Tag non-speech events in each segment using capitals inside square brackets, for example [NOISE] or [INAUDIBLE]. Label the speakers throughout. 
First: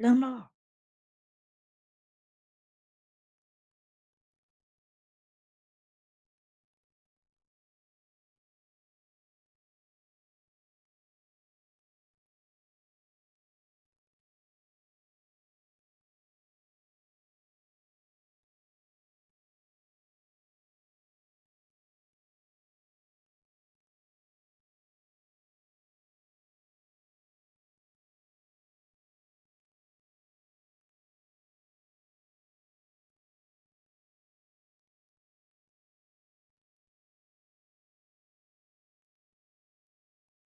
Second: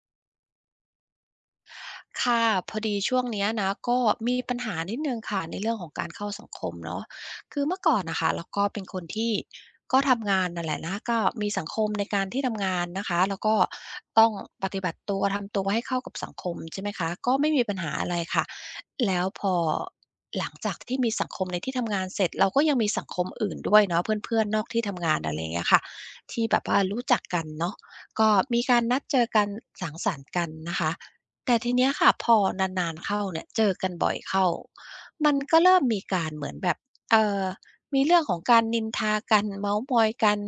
Speaker 1: เริ่มแล้วเหรอ
Speaker 2: ค่ะพอดีช่วงเนี้ยนะก็มีปัญหานิดหนึ่งค่ะในเรื่องของการเข้าสังคมเนาะคือเมื่อก่อนนะคะเราก็เป็นคนที่ก็ทำงานนั่นแหละนะก็มีสังคมในการที่ทำงานนะคะแล้วก็ต้องปฏิบัติตัวทำตัวให้เข้ากับสังคมใช่ไหมคะก็ไม่มีปัญหาอะไรค่ะแล้วพอหลังจากที่มีสังคมในที่ทำงานเสร็จเราก็ยังมีสังคมอื่นด้วยเนาะเพื่อนๆนอกที่ทำงานอะไรอย่างเงี้ยค่ะที่แบบว่ารู้จักกันเนาะก็มีการนัดเจอกันสังสรรค์กันนะคะ แต่ทีเนี้ยค่ะพอนานๆเข้าเนี่ยเจอกันบ่อยเข้า มันก็เริ่มมีการเหมือนแบบเอ่อมีเรื่องของการนินทากันเม้าท์มอยกัน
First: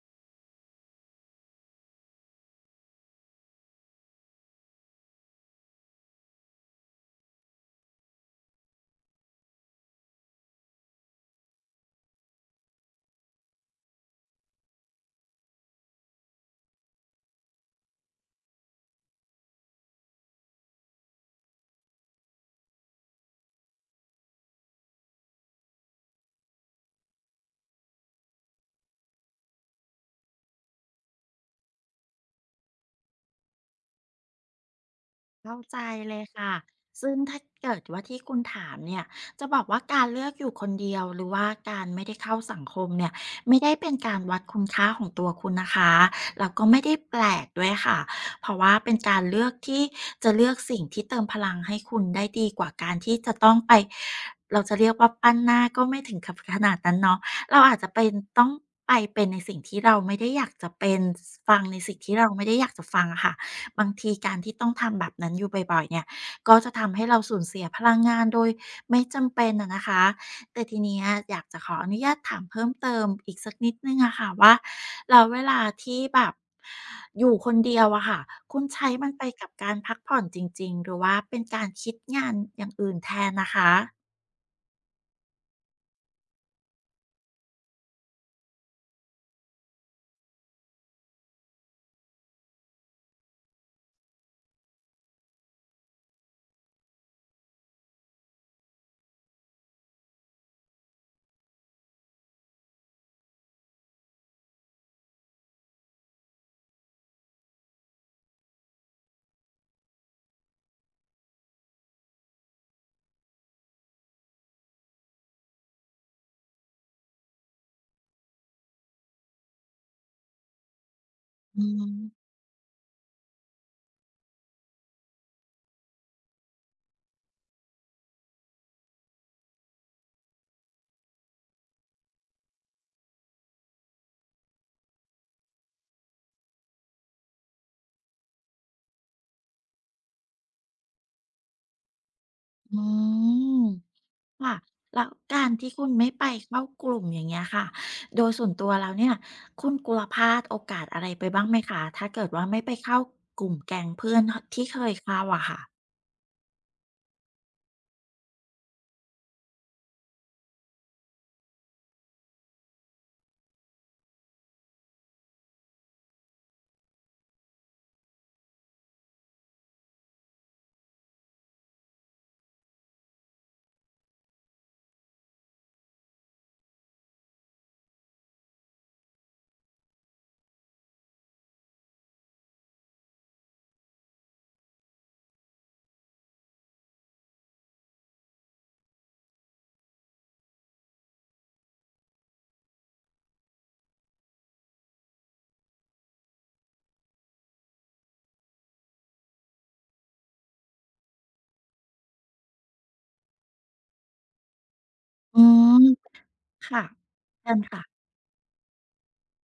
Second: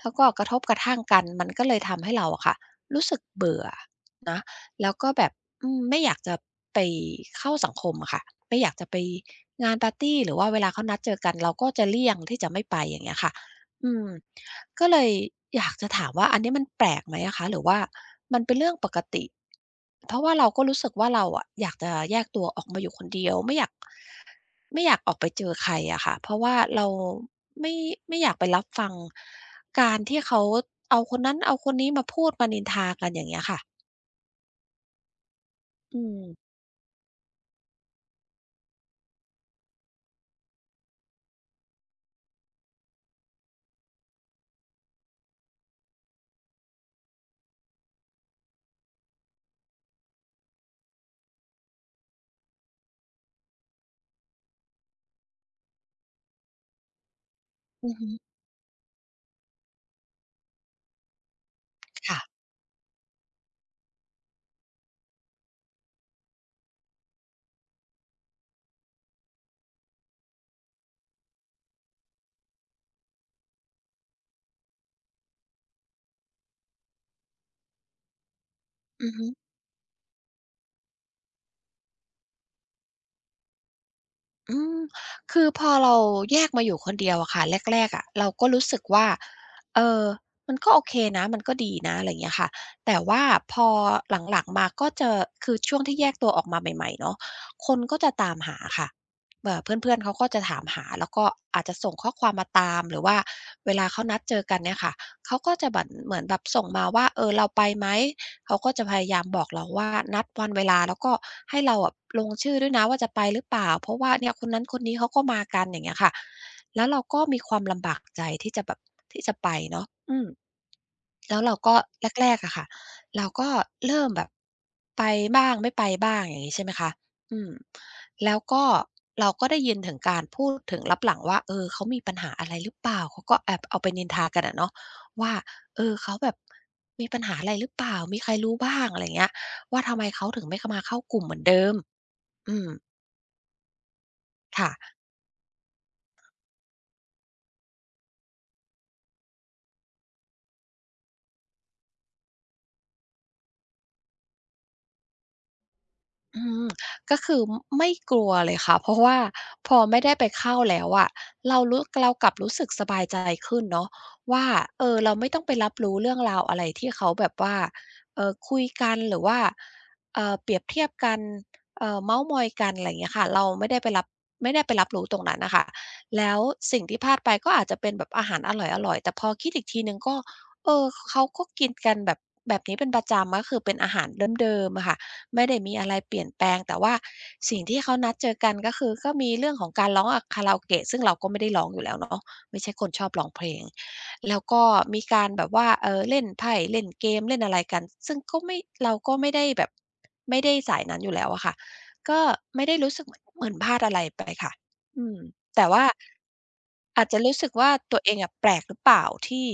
Speaker 2: แล้วก็กระทบกระทั่งกันมันก็เลยทำให้เราอะค่ะรู้สึกเบื่อนะแล้วก็แบบไม่อยากจะไปเข้าสังคมอะค่ะไม่อยากจะไปงานปาร์ตีหรือว่าเวลาเขานัดเจอกันเราก็จะเลี่ยงที่จะไม่ไปอย่างเงี้ยค่ะ อืมก็เลยอยากจะถามว่าอันนี้มันแปลกไหมอะคะหรือว่ามันเป็นเรื่องปกติเพราะว่าเราก็รู้สึกว่าเราอะอยากจะแยกตัวออกมาอยู่คนเดียวไม่อยากไม่อยากออกไปเจอใครอะค่ะเพราะว่าเราไม่ไม่อยากไปรับฟังการที่เขาเอาคนนั้นเอาคนนี้มาพูดมานินทากันอย่างเงี้ยค่ะ
Speaker 1: เข้าใจ
Speaker 2: อื
Speaker 1: เลย
Speaker 2: ม
Speaker 1: ค่ะซึ่งถ้าเกิดว่าที่คุณถามเนี่ยจะบอกว่าการเลือกอยู่คนเดียวหรือว่าการไม่ได้เข้าสังคมเนี่ยไม่ได้เป็นการวัดคุณค่าของตัวคุณนะคะแล้วก็ไม่ได้แปลกด้วยค่ะเพราะว่าเป็นการเลือกที่จะเลือกสิ่งที่เติมพลังให้คุณได้ดีกว่าการที่จะต้องไปเราจะเรียกว่าปั้นหน้าก็ไม่ถึงกับขนาดนั้นเนาะเราอาจจะ
Speaker 2: อือ
Speaker 1: เป็
Speaker 2: ฮึ
Speaker 1: นต้องไปเป็นในสิ่งที่เราไม่ได้อยากจะเป็นฟังในสิ่งที่
Speaker 2: ค่ะ
Speaker 1: เราไม่ได้อยากจะฟังอะค่ะ บางทีการที่ต้องทำแบบนั้นอยู่บ่อยๆเนี่ยก็จะทำให้เราสูญเสียพลังงานโดยไม่จำเป็นอะนะคะแต่ทีเนี้ยอยากจะขออนุญาตถามเพิ่มเติมอีกสักนิดหนึ่งอะค่ะว่าแล้วเวลาที่แบบอยู่คนเดียวอะค่ะคุณใช้มั
Speaker 2: อื
Speaker 1: น
Speaker 2: อ
Speaker 1: ไป
Speaker 2: ฮึ
Speaker 1: กับการพักผ่อนจริงๆหรือว่าเป็นการคิดงานอย่างอื่นแทนนะคะ
Speaker 2: อืมคือพอเราแยกมาอยู่คนเดียวอะค่ะแรกๆอะเราก็รู้สึกว่าเออมันก็โอเคนะมันก็ดีนะอะไรอย่างเงี้ยค่ะแต่ว่าพอหลังๆมาก็จะคือช่วงที่แยกตัวออกมาใหม่ๆเนาะคนก็จะตามหาค่ะเพื่อนๆเขาก็จะถามหาแล้วก็อาจจะส่งข้อความมาตามหรือว่าเวลาเขานัดเจอกันเนี่ยค่ะเขาก็จะเหมือนแบบส่งมาว่าเออเราไปไหม เขาก็จะพยายามบอกเราว่านัดวันเวลาแล้วก็ให้เราอะลงชื่อด้วยนะว่าจะไปหรือเปล่าเพราะว่าเนี่ยคนนั้นคนนี้เขาก็มากันอย่างเงี้ยค่ะแล้วเราก็มีความลำบากใจที่จะแบบที่จะไปเนาะอืม แล้วเรา
Speaker 1: อื
Speaker 2: ก็แร
Speaker 1: ม
Speaker 2: กๆอะค่ะเราก็เริ่มแบบไปบ้างไม่ไปบ้างอย่างนี้ใช่ไหมคะอืมแล้วก็เราก็ได้ยินถึงการพูดถึงลับหลังว่าเออเขามีปัญหาอะไรหรือเปล่าเขาก็แอบเอาไปนินทากันอะเนาะว่าเออเขาแบบมีปัญหาอะไรหรือเปล่ามีใครรู้บ้างอะไรเงี้ยว่าทำไมเขาถึงไม่เข้ามาเข้ากลุ่มเหมือนเดิมอืม
Speaker 1: อืม ค่ะ
Speaker 2: ค่ะ
Speaker 1: แล้วการที่คุณไม่ไปเข้ากลุ่มอย่างเงี้ยค่ะโดยส่วนตัวแล้วเนี่ยคุณกลัวพลาดโอกาสอะไรไปบ้างไหมคะถ้าเกิดว่าไม่ไปเข้ากลุ่มแก๊งเพื่อนทที่เคยเข้าอะค่ะ
Speaker 2: อืมก็คือไม่กลัวเลยค่ะเพราะว่าพอไม่ได้ไปเข้าแล้วอะเรากลับรู้สึกสบายใจขึ้นเนาะว่าเออเราไม่ต้องไปรับรู้เรื่องราวอะไรที่เขาแบบว่าคุยกันหรือว่าเปรียบเทียบกันเม้าท์มอยกันอะไรอย่างเงี้ยค่ะเราไม่ได้ไปรับไม่ได้ไปรับรู้ตรงนั้นน่ะค่ะแล้วสิ่งที่พลาดไปก็อาจจะเป็นแบบอาหารอร่อยๆแต่พอคิดอีกทีหนึ่งก็เออเขาก็กินกันแบบแบบนี้เป็นประจำก็คือเป็นอาหารเดิมๆอะค่ะ ไม่ได้มีอะไรเปลี่ยนแปลงแต่ว่าสิ่งที่เขานัดเจอกันก็คือก็มีเรื่องของการร้องอะคาราโอเกะซึ่งเราก็ไม่ได้ร้องอยู่แล้วเนาะไม่ใช่คนชอบร้องเพลงแล้วก็มีการแบบว่าเล่นไพ่เล่นเกมเล่นอะไรกันซึ่งก็ไม่เราก็ไม่ได้แบบไม่ได้สายนั้นอยู่แล้วอะค่ะก็ไม่ได้รู้สึกเหมือนพลาดอะไรไปค่ะอืม
Speaker 1: อื
Speaker 2: แต่
Speaker 1: ม
Speaker 2: ว่า
Speaker 1: ค่ะ
Speaker 2: อาจจะรู้สึ
Speaker 1: เชิ
Speaker 2: ก
Speaker 1: ญ
Speaker 2: ว่า
Speaker 1: ค่ะ
Speaker 2: ตัวเองอะแปลกหรือเปล่าที่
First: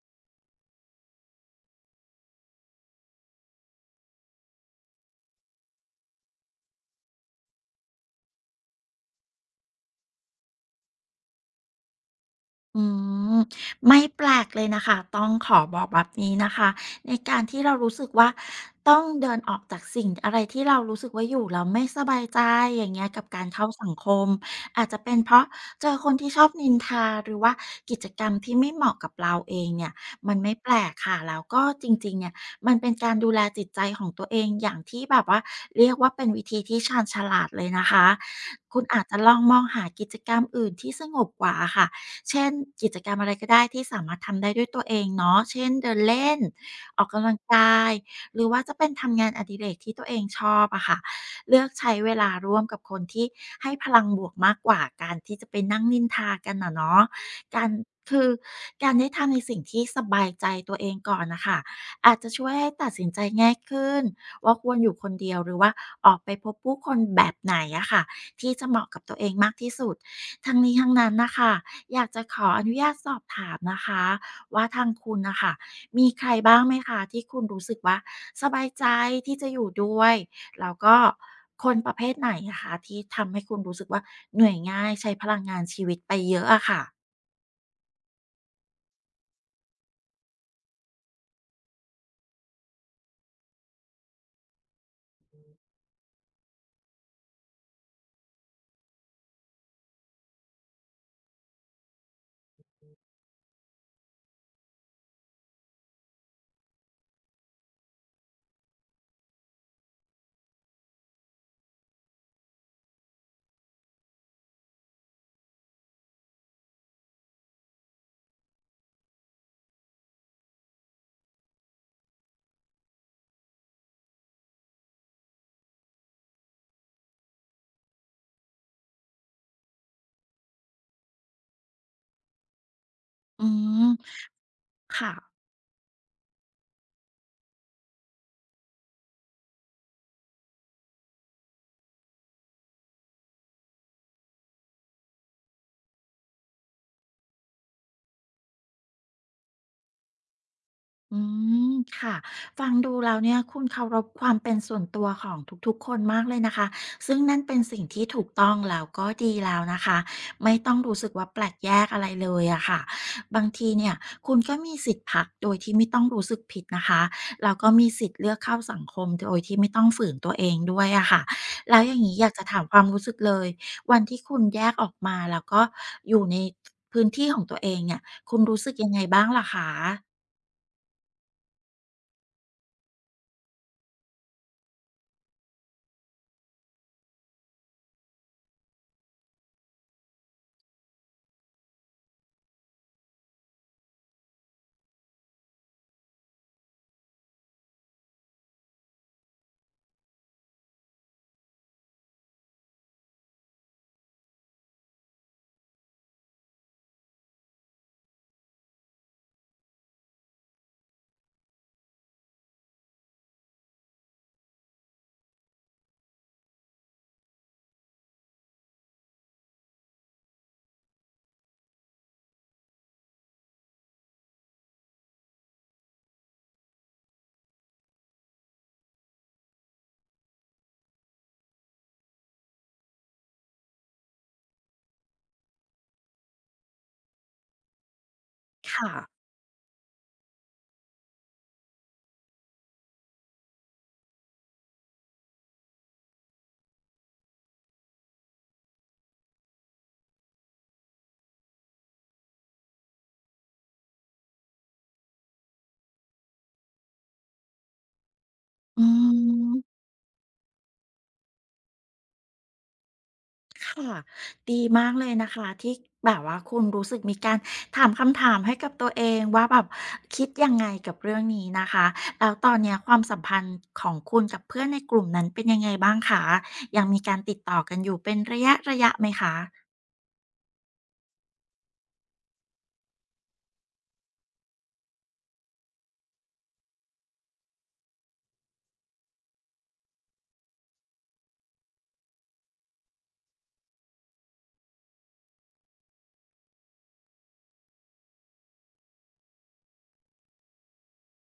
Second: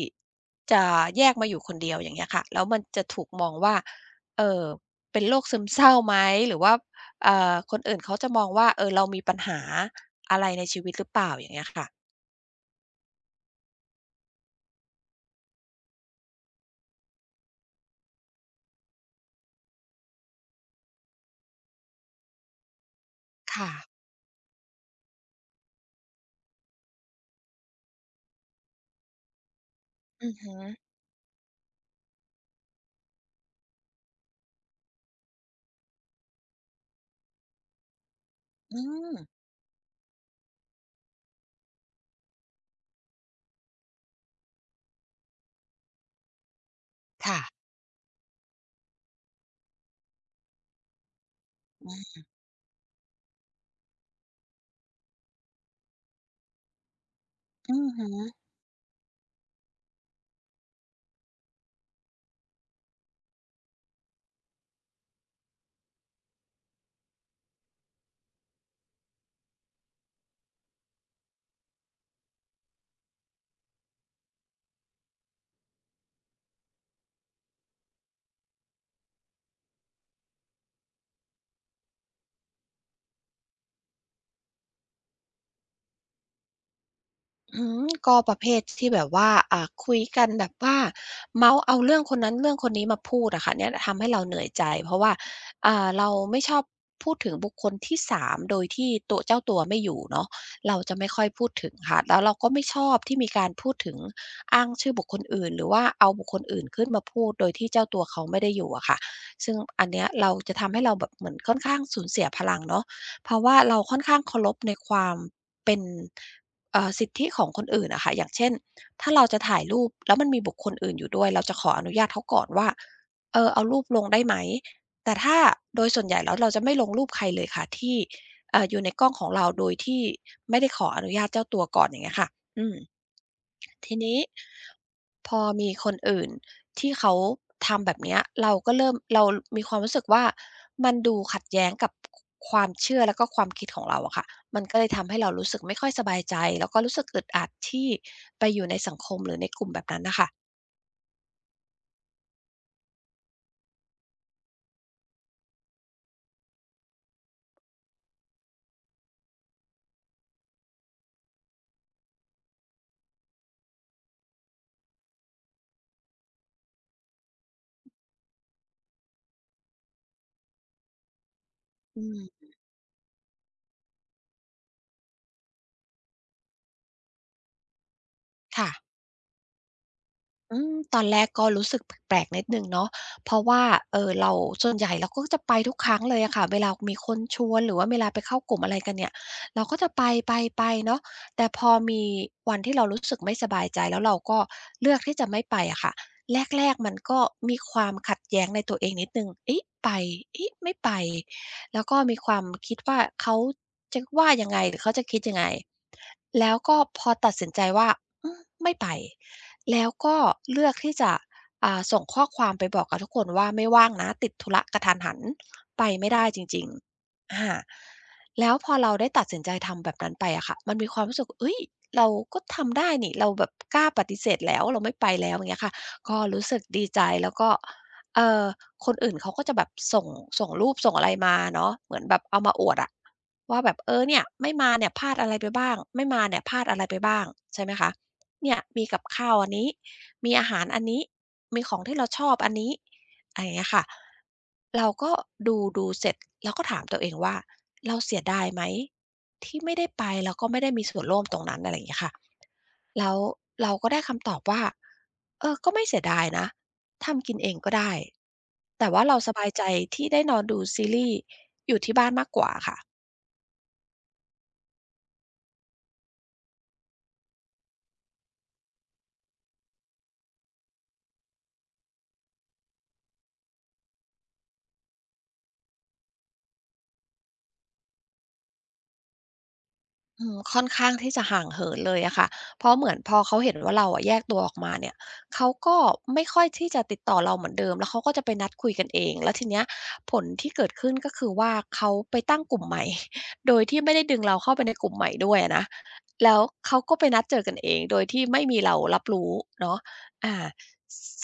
Speaker 2: จะแยกมาอยู่คนเดียวอย่างเงี้ยค่ะแล้วมันจะถูกมองว่าเอ่อ เป็นโรคซึมเศร้าไหมหรือว่าคนอื่นเขาจะมองว่าเออเรามีปัญหาอะไรในชีวิตหรือเปล่าอย่างเงี้ยค่ะ
Speaker 1: อืมไม่แปลกเลยนะคะต้องขอบอกแบบนี้นะคะในการที่เรารู้สึกว่าต้องเดินออกจากสิ่งอะไรที่เรารู้สึกว่าอยู่แล้วไม่สบายใจอย่างเงี้ยกับการเข้า
Speaker 2: ค่ะ
Speaker 1: สังคมอาจจะเป็นเพราะเจอคนที่ชอบนินทาหรือว่ากิจกรรมที่ไม่เหมาะกับเราเองเนี่ย
Speaker 2: อื
Speaker 1: มั
Speaker 2: อ
Speaker 1: นไม่
Speaker 2: ฮึ
Speaker 1: แปลกค่ะแล้วก็จริงๆเนี่ยมันเป็นการดูแลจิตใจของตัวเองอย่างที่แบบว่าเรียกว่าเป็นวิธีที่ชาญฉลาดเลยนะคะคุ
Speaker 2: อื
Speaker 1: ณอาจ
Speaker 2: ม
Speaker 1: จะลองมองหากิจกรรมอื่นที่สงบกว่าค่ะ เช่นกิจกรรมอะไรก็ได้ที่สามารถทำได้ด้วยตัวเองเนาะเช่นเดินเล่นออกกำลัง
Speaker 2: ค่ะ
Speaker 1: กายหรือว่าจะเป็นทำงานอดิเรกที่ตัวเองชอบอะค่ะเลือกใช้เว
Speaker 2: อือ
Speaker 1: ลาร่วมกับคนที่ให้พลังบวกมากกว่าการที่จะไปนั่งนินทากันอะเนาะการ
Speaker 2: อือฮึ
Speaker 1: คือการได้ทำในสิ่งที่สบายใจตัวเองก่อนน่ะค่ะอาจจะช่วยให้ตัดสินใจง่ายขึ้นว่าควรอยู่คนเดียวหรือว่าออกไปพบผู้คนแบบไหนอะค่ะที่จะเหมาะกับตัวเองมากที่สุดทั้งนี้ทั้งนั้นน่ะค่ะ อยากจะขออนุญาตสอบถามนะคะว่าทางคุณน่ะค่ะมีใครบ้างไหมคะที่คุณรู้สึกว่าสบายใจที่จะอยู่ด้วยแล้วก็คนประเภทไหนอะคะที่ทำให้คุณรู้สึกว่าเหนื่อยง่ายใช้พลังงานชีวิตไปเยอะอะค่ะ
Speaker 2: อืมก็ประเภทที่แบบว่าคุยกันแบบว่าเมาท์เอาเรื่องคนนั้นเรื่องคนนี้มาพูดอะค่ะเนี่ยทำให้เราเหนื่อยใจเพราะว่าเราไม่ชอบพูดถึงบุคคลที่สามโดยที่ตัวเจ้าตัวไม่อยู่เนาะเราจะไม่ค่อยพูดถึงค่ะแล้วเราก็ไม่ชอบที่มีการพูดถึงอ้างชื่อบุคคลอื่นหรือว่าเอาบุคคลอื่นขึ้นมาพูดโดยที่เจ้าตัวเขาไม่ได้อยู่อะค่ะซึ่งอันเนี้ยเราจะทำให้เราแบบเหมือนค่อนข้างสูญเสียพลังเนาะเพราะว่าเราค่อนข้างเคารพในความเป็น สิทธิของคนอื่นอะค่ะอย่างเช่น ถ้าเราจะถ่ายรูปแล้วมันมีบุคคลอื่นอยู่ด้วย เราจะขออนุญาตเขาก่อนว่าเออเอารูปลงได้ไหม แต่ถ้าโดยส่วนใหญ่แล้วเราจะไม่ลงรูปใครเลยค่ะที่อยู่ในกล้องของเราโดยที่ไม่ได้ขออนุญาตเจ้าตัวก่อนอย่างเงี้ยค่ะอืม
Speaker 1: อืม
Speaker 2: ทีนี้
Speaker 1: ค่ะ
Speaker 2: พอมีคนอื่นที่เขาทำแบบเนี้ยเราก็เริ่มเรามีความรู้สึกว่ามันดูขัดแย้งกับความเชื่อแล้วก็ความคิดของเราอะค่ะมันก็เลยทำให้เรารู้สึกไม่ค่อยสบายใจแล้วก็รู้สึกอึดอัดที่ไปอยู่ในสังคมหรือในกลุ่มแบบนั้นน่ะค่ะ
Speaker 1: อืมค่ะฟังดูแล้วเนี่ยคุณเคารพความเป็นส่วนตัวของทุกๆคนมากเลยนะคะซึ่งนั่นเป็นสิ่งที่ถูกต้องแล้วก็ดีแล้วนะคะไม่ต้องรู้สึกว่าแปลกแยกอะไรเลยอะค่ะบางทีเนี่ยคุณก็มีสิทธิ์พักโดยที่ไม่ต้องรู้สึกผิดนะคะแล้วก็มีสิทธิ์เลือกเข้าสังคมโดยที่ไม่ต้องฝืนตัวเองด้วยอะค่ะแล้วอย่า
Speaker 2: อื
Speaker 1: งนี้อยากจะ
Speaker 2: ม
Speaker 1: ถามความรู้สึกเลยวันที่คุณแยกออกมาแล้วก็อยู่ในพื้นที่ของตัวเองเนี่ยคุณรู้
Speaker 2: ค่ะ
Speaker 1: สึกยังไงบ้างล่ะคะ
Speaker 2: อืมตอนแรกก็รู้สึกแปลกๆนิดหนึ่งเนาะเพราะว่าเราส่วนใหญ่เราก็จะไปทุกครั้งเลยอะค่ะเวลามีคนชวนหรือว่าเวลาไปเข้ากลุ่มอะไรกันเนี่ยเราก็จะไปๆๆเนาะแต่พอมีวันที่เรารู้สึกไม่สบายใจแล้วเราก็เลือกที่จะไม่ไปอะค่ะแรกๆมันก็มีความขัดแย้งในตัวเองนิดหนึ่งเอ๊ะไปเอ๊ะไม่ไปแล้วก็มีความคิดว่าเขาจะว่ายังไงหรือเขาจะคิดยังไงแล้วก็พอตัดสินใจว่าอืมไม่ไป แล้วก็เลือกที่จะส่งข้อความไปบอกกับทุกคนว่าไม่ว่างนะติดธุระกระทันหันไปไม่ได้จริงๆอาแล้วพอเราได้ตัดสินใจทำแบบนั้นไปอะค่ะมันมีความรู้สึกเฮ้ยเราก็ทำได้นี่เราแบบกล้าปฏิเสธแล้วเราไม่ไปแล้วอย่างเงี้ยค่ะก็รู้สึกดีใจแล้วก็เออคนอื่นเขาก็จะแบบส่งรูปส่งอะไรมาเนาะเหมือนแบบเอามาอวดอะว่าแบบเออเนี่ยไม่มาเนี่ยพลาดอะไรไปบ้างไม่มาเนี่ยพลาดอะไรไปบ้างใช่ไหมคะ เนี่ยมี
Speaker 1: ค่ะ
Speaker 2: กับข้าวอันนี้มีอาหารอันนี้มีของที่เราชอบอันนี้อะไรอย่างเงี้ยค่ะเราก็ดูเสร็จเราก็ถามตัวเองว่าเราเสียดายไหมที่ไม่ได้ไปแล้วก็ไม่ได้มีส่วนร่วมตรงนั้นอะไรอย่างเงี้ยค่ะแล้วเราก็ได้คำตอบว่าเออก็ไม่เสียดายนะทำกินเองก็ได้
Speaker 1: อื
Speaker 2: แต่ว่าเราสบายใจ
Speaker 1: ม
Speaker 2: ที่ได้นอนดูซีรีส์อยู่ที่บ้านมากกว่าค่ะ
Speaker 1: ค่ะ ดีมากเลยนะคะที่แบบว่าคุณรู้สึกมีการถามคำถามให้กับตัวเองว่าแบบคิดยังไงกับเรื่องนี้นะคะแล้วตอนเนี้ยความสัมพันธ์ของคุณกับเพื่อนในกลุ่มนั้นเป็นยังไงบ้างคะยังมีการติดต่อกันอยู่เป็นระยะระยะไหมคะ
Speaker 2: อืมค่อนข้างที่จะห่างเหินเลยอะค่ะเพราะเหมือนพอเขาเห็นว่าเราอะแยกตัวออกมาเนี่ยเขาก็ไม่ค่อยที่จะติดต่อเราเหมือนเดิมแล้วเขาก็จะไปนัดคุยกันเองแล้วทีเนี้ยผลที่เกิดขึ้นก็คือว่าเขาไปตั้งกลุ่มใหม่ [LAUGHS] โดยที่ไม่ได้ดึงเราเข้าไปในกลุ่มใหม่ด้วยอะนะแล้วเขาก็ไปนัดเจอกันเองโดยที่ไม่มีเรารับรู้เนาะอ่า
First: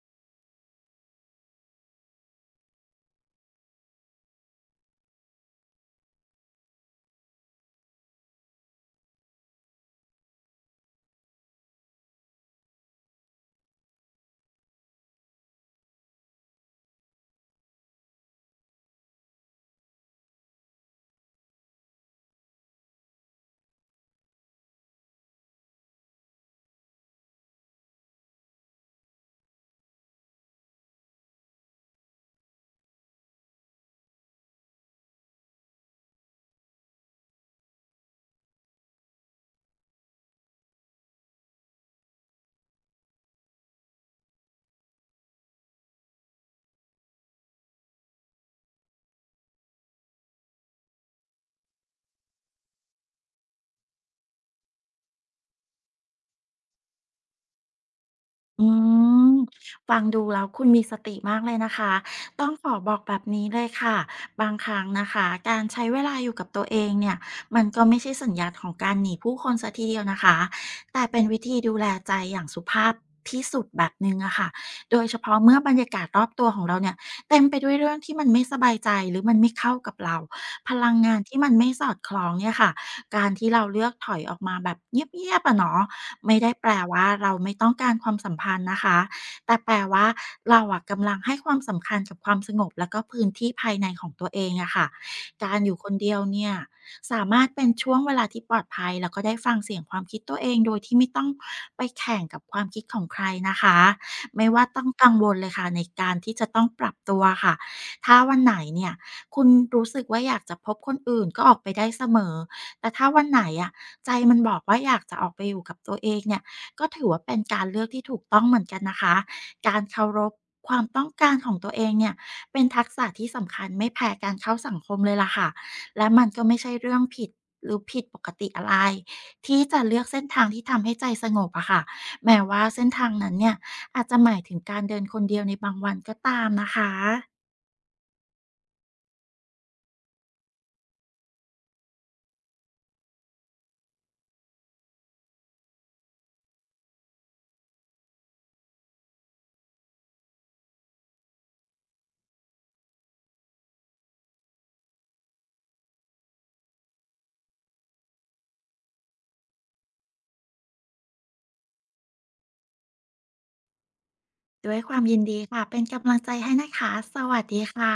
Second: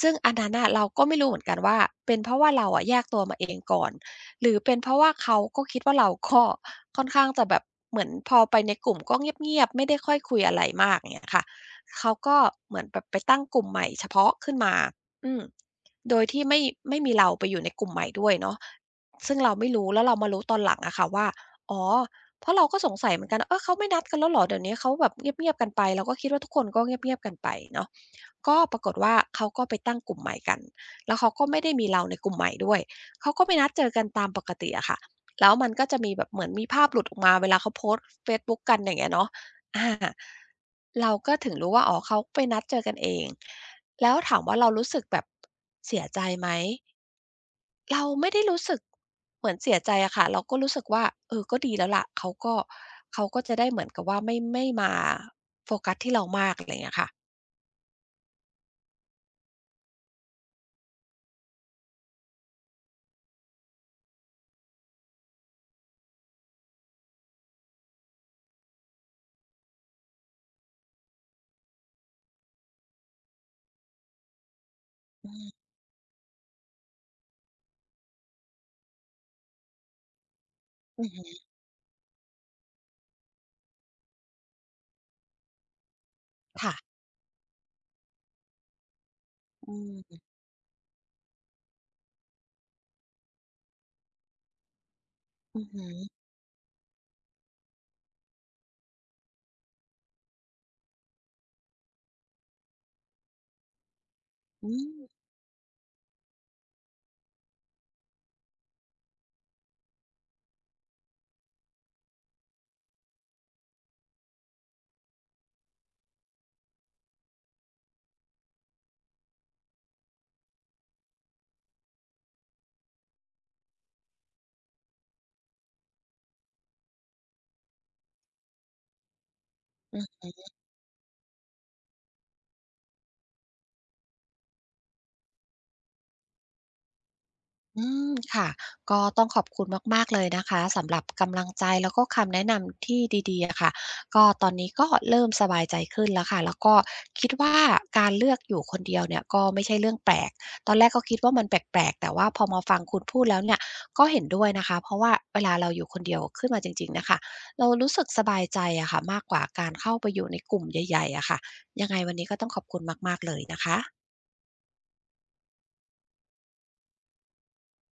Speaker 2: ซึ่งอันนั้นน่ะเราก็ไม่รู้เหมือนกันว่าเป็นเพราะว่าเราอะแยกตัวมาเองก่อน หรือเป็นเพราะว่าเขาก็คิดว่าเราก็ค่อนข้างจะแบบเหมือนพอไปในกลุ่มก็เงียบๆไม่ได้ค่อยคุยอะไรมากเงี้ยค่ะเขาก็เหมือนแบบไปตั้งกลุ่มใหม่เฉพาะขึ้นมาอืมโดยที่ไม่มีเราไปอยู่ในกลุ่มใหม่ด้วยเนาะซึ่งเราไม่รู้แล้วเรามารู้ตอนหลังอะค่ะว่าอ๋อเพราะเราก็สงสัยเหมือนกันเออเขาไม่นัดกันแล้วเหรอเดี๋ยวนี้เขาแบบเงียบๆกันไปเราก็คิดว่าทุกคนก็เงียบๆกันไปเนาะก็ปรากฏว่าเขาก็ไปตั้งกลุ่มใหม่กันแล้วเขาก็ไม่ได้มีเราในกลุ่มใหม่ด้วย เขาก็ไปนัดเจอกันตามปกติอะค่ะแล้วมันก็จะมีแบบเหมือนมีภาพหลุดออกมาเวลาเขาโพสต์เฟซบุ๊กกันอย่างเงี้ยเนาะอาเราก็ถึงรู้ว่าอ๋อเขาไปนัดเจอกันเอง แล้วถามว่าเรารู้สึกแบบเสียใจไหมเราไม่ได้รู้สึกเหมือนเสียใจอะค่ะเราก็รู้สึกว่าเออก็ดีแล้วล่ะเขาก็จะได้เหมือนกับว่าไม่มาโฟกัสที่เรามากอะไรอย่างเงี้ยค่ะ
Speaker 1: อืมฟังดูแล้วคุณมีสติมากเลยนะคะต้องขอบอกแบบนี้เลยค่ะบางครั้งนะคะการใช้เวลาอยู่กับตัวเองเนี่ยมันก็ไม่ใช่สัญญาณของการหนีผู้คนซะทีเดียวนะคะแต่เป็นวิธีดูแลใจอย่างสุภาพที่สุดแบบนึงอะค่ะโดยเฉ
Speaker 2: อื
Speaker 1: พาะเมื่อ
Speaker 2: ม
Speaker 1: บรรยากาศรอบตัวของเราเนี่ยเต็มไปด้วยเรื่องที่มันไม่สบายใจหรือมันไม่เข้ากับเราพลัง
Speaker 2: อือ
Speaker 1: งาน
Speaker 2: ฮึ
Speaker 1: ที่มันไม่สอดคล้องเนี่ยค่ะการที่เราเลือกถอยออกมาแบบเงียบๆอะเนาะ ไม่ได้แปล
Speaker 2: ค่ะ
Speaker 1: ว่าเราไม่ต้องการความสัมพันธ์นะคะแต่แป
Speaker 2: อื
Speaker 1: ลว่า
Speaker 2: ม
Speaker 1: เราอะกำลังให้ความสำคัญกับความสงบแล้วก็พื้นที่ภายในของตัวเองอะค่ะการ
Speaker 2: อือ
Speaker 1: อยู่
Speaker 2: ฮึ
Speaker 1: คนเดียวเนี่ยสามารถเป็นช่วงเวลาที่ปลอดภัยแล้วก็ได้ฟังเสียงความคิดตัวเองโดยที่ไม่ต้องไปแข่งกับความคิดของใครนะคะไม่ว่า
Speaker 2: อื
Speaker 1: ต้อง
Speaker 2: ม
Speaker 1: กังวลเลยค่ะในการที่จะต้องปรับตัวค่ะถ้าวันไหนเนี่ยคุณรู้สึกว่าอยากจะพบคนอื่นก็ออกไปได้เสมอแต่ถ้าวันไหนอะ ใจมันบอกว่าอยากจะออกไปอยู่กับตัวเองเนี่ยก็ถือว่าเป็นการเลือกที่ถูกต้องเหมือนกันนะคะการเคารพความต้องการของตัวเองเนี่ยเป็นทักษะที่สำคัญไม่แพ้การเข้าสังคมเลยล่ะค่ะและมันก็ไม่ใช่เรื่องผิดหรือผิดปกติอะไรที่จะเลือกเส้นทางที่ทำให้ใจสงบอะค่ะแม้ว่าเส้นทางนั้นเนี่ยอาจจะหมายถึงการเดินคนเดียวในบางวันก็ตามนะคะ
Speaker 2: อืมค่ะก็ต้องขอบคุณมากๆเลยนะคะสำหรับกำลังใจแล้วก็คำแนะนำที่ดีๆอะค่ะก็ตอนนี้ก็เริ่มสบายใจขึ้นแล้วค่ะแล้วก็คิดว่าการเลือกอยู่คนเดียวเนี่ยก็ไม่ใช่เรื่องแปลกตอนแรกก็คิดว่ามันแปลกๆแต่ว่าพอมาฟังคุณพูดแล้วเนี่ยก็เห็นด้วยนะคะเพราะว่าเวลาเราอยู่คนเดียวขึ้นมาจริงๆเนี่ยค่ะเรารู้สึกสบายใจอะค่ะมากกว่าการเข้าไปอยู่ในกลุ่มใหญ่ๆอะค่ะยังไงวันนี้ก็ต้องขอบคุณมากๆเลยนะคะ
Speaker 1: ด้วยความยินดีค่ะเป็นกำลังใจให้นะคะสวัสดีค่ะ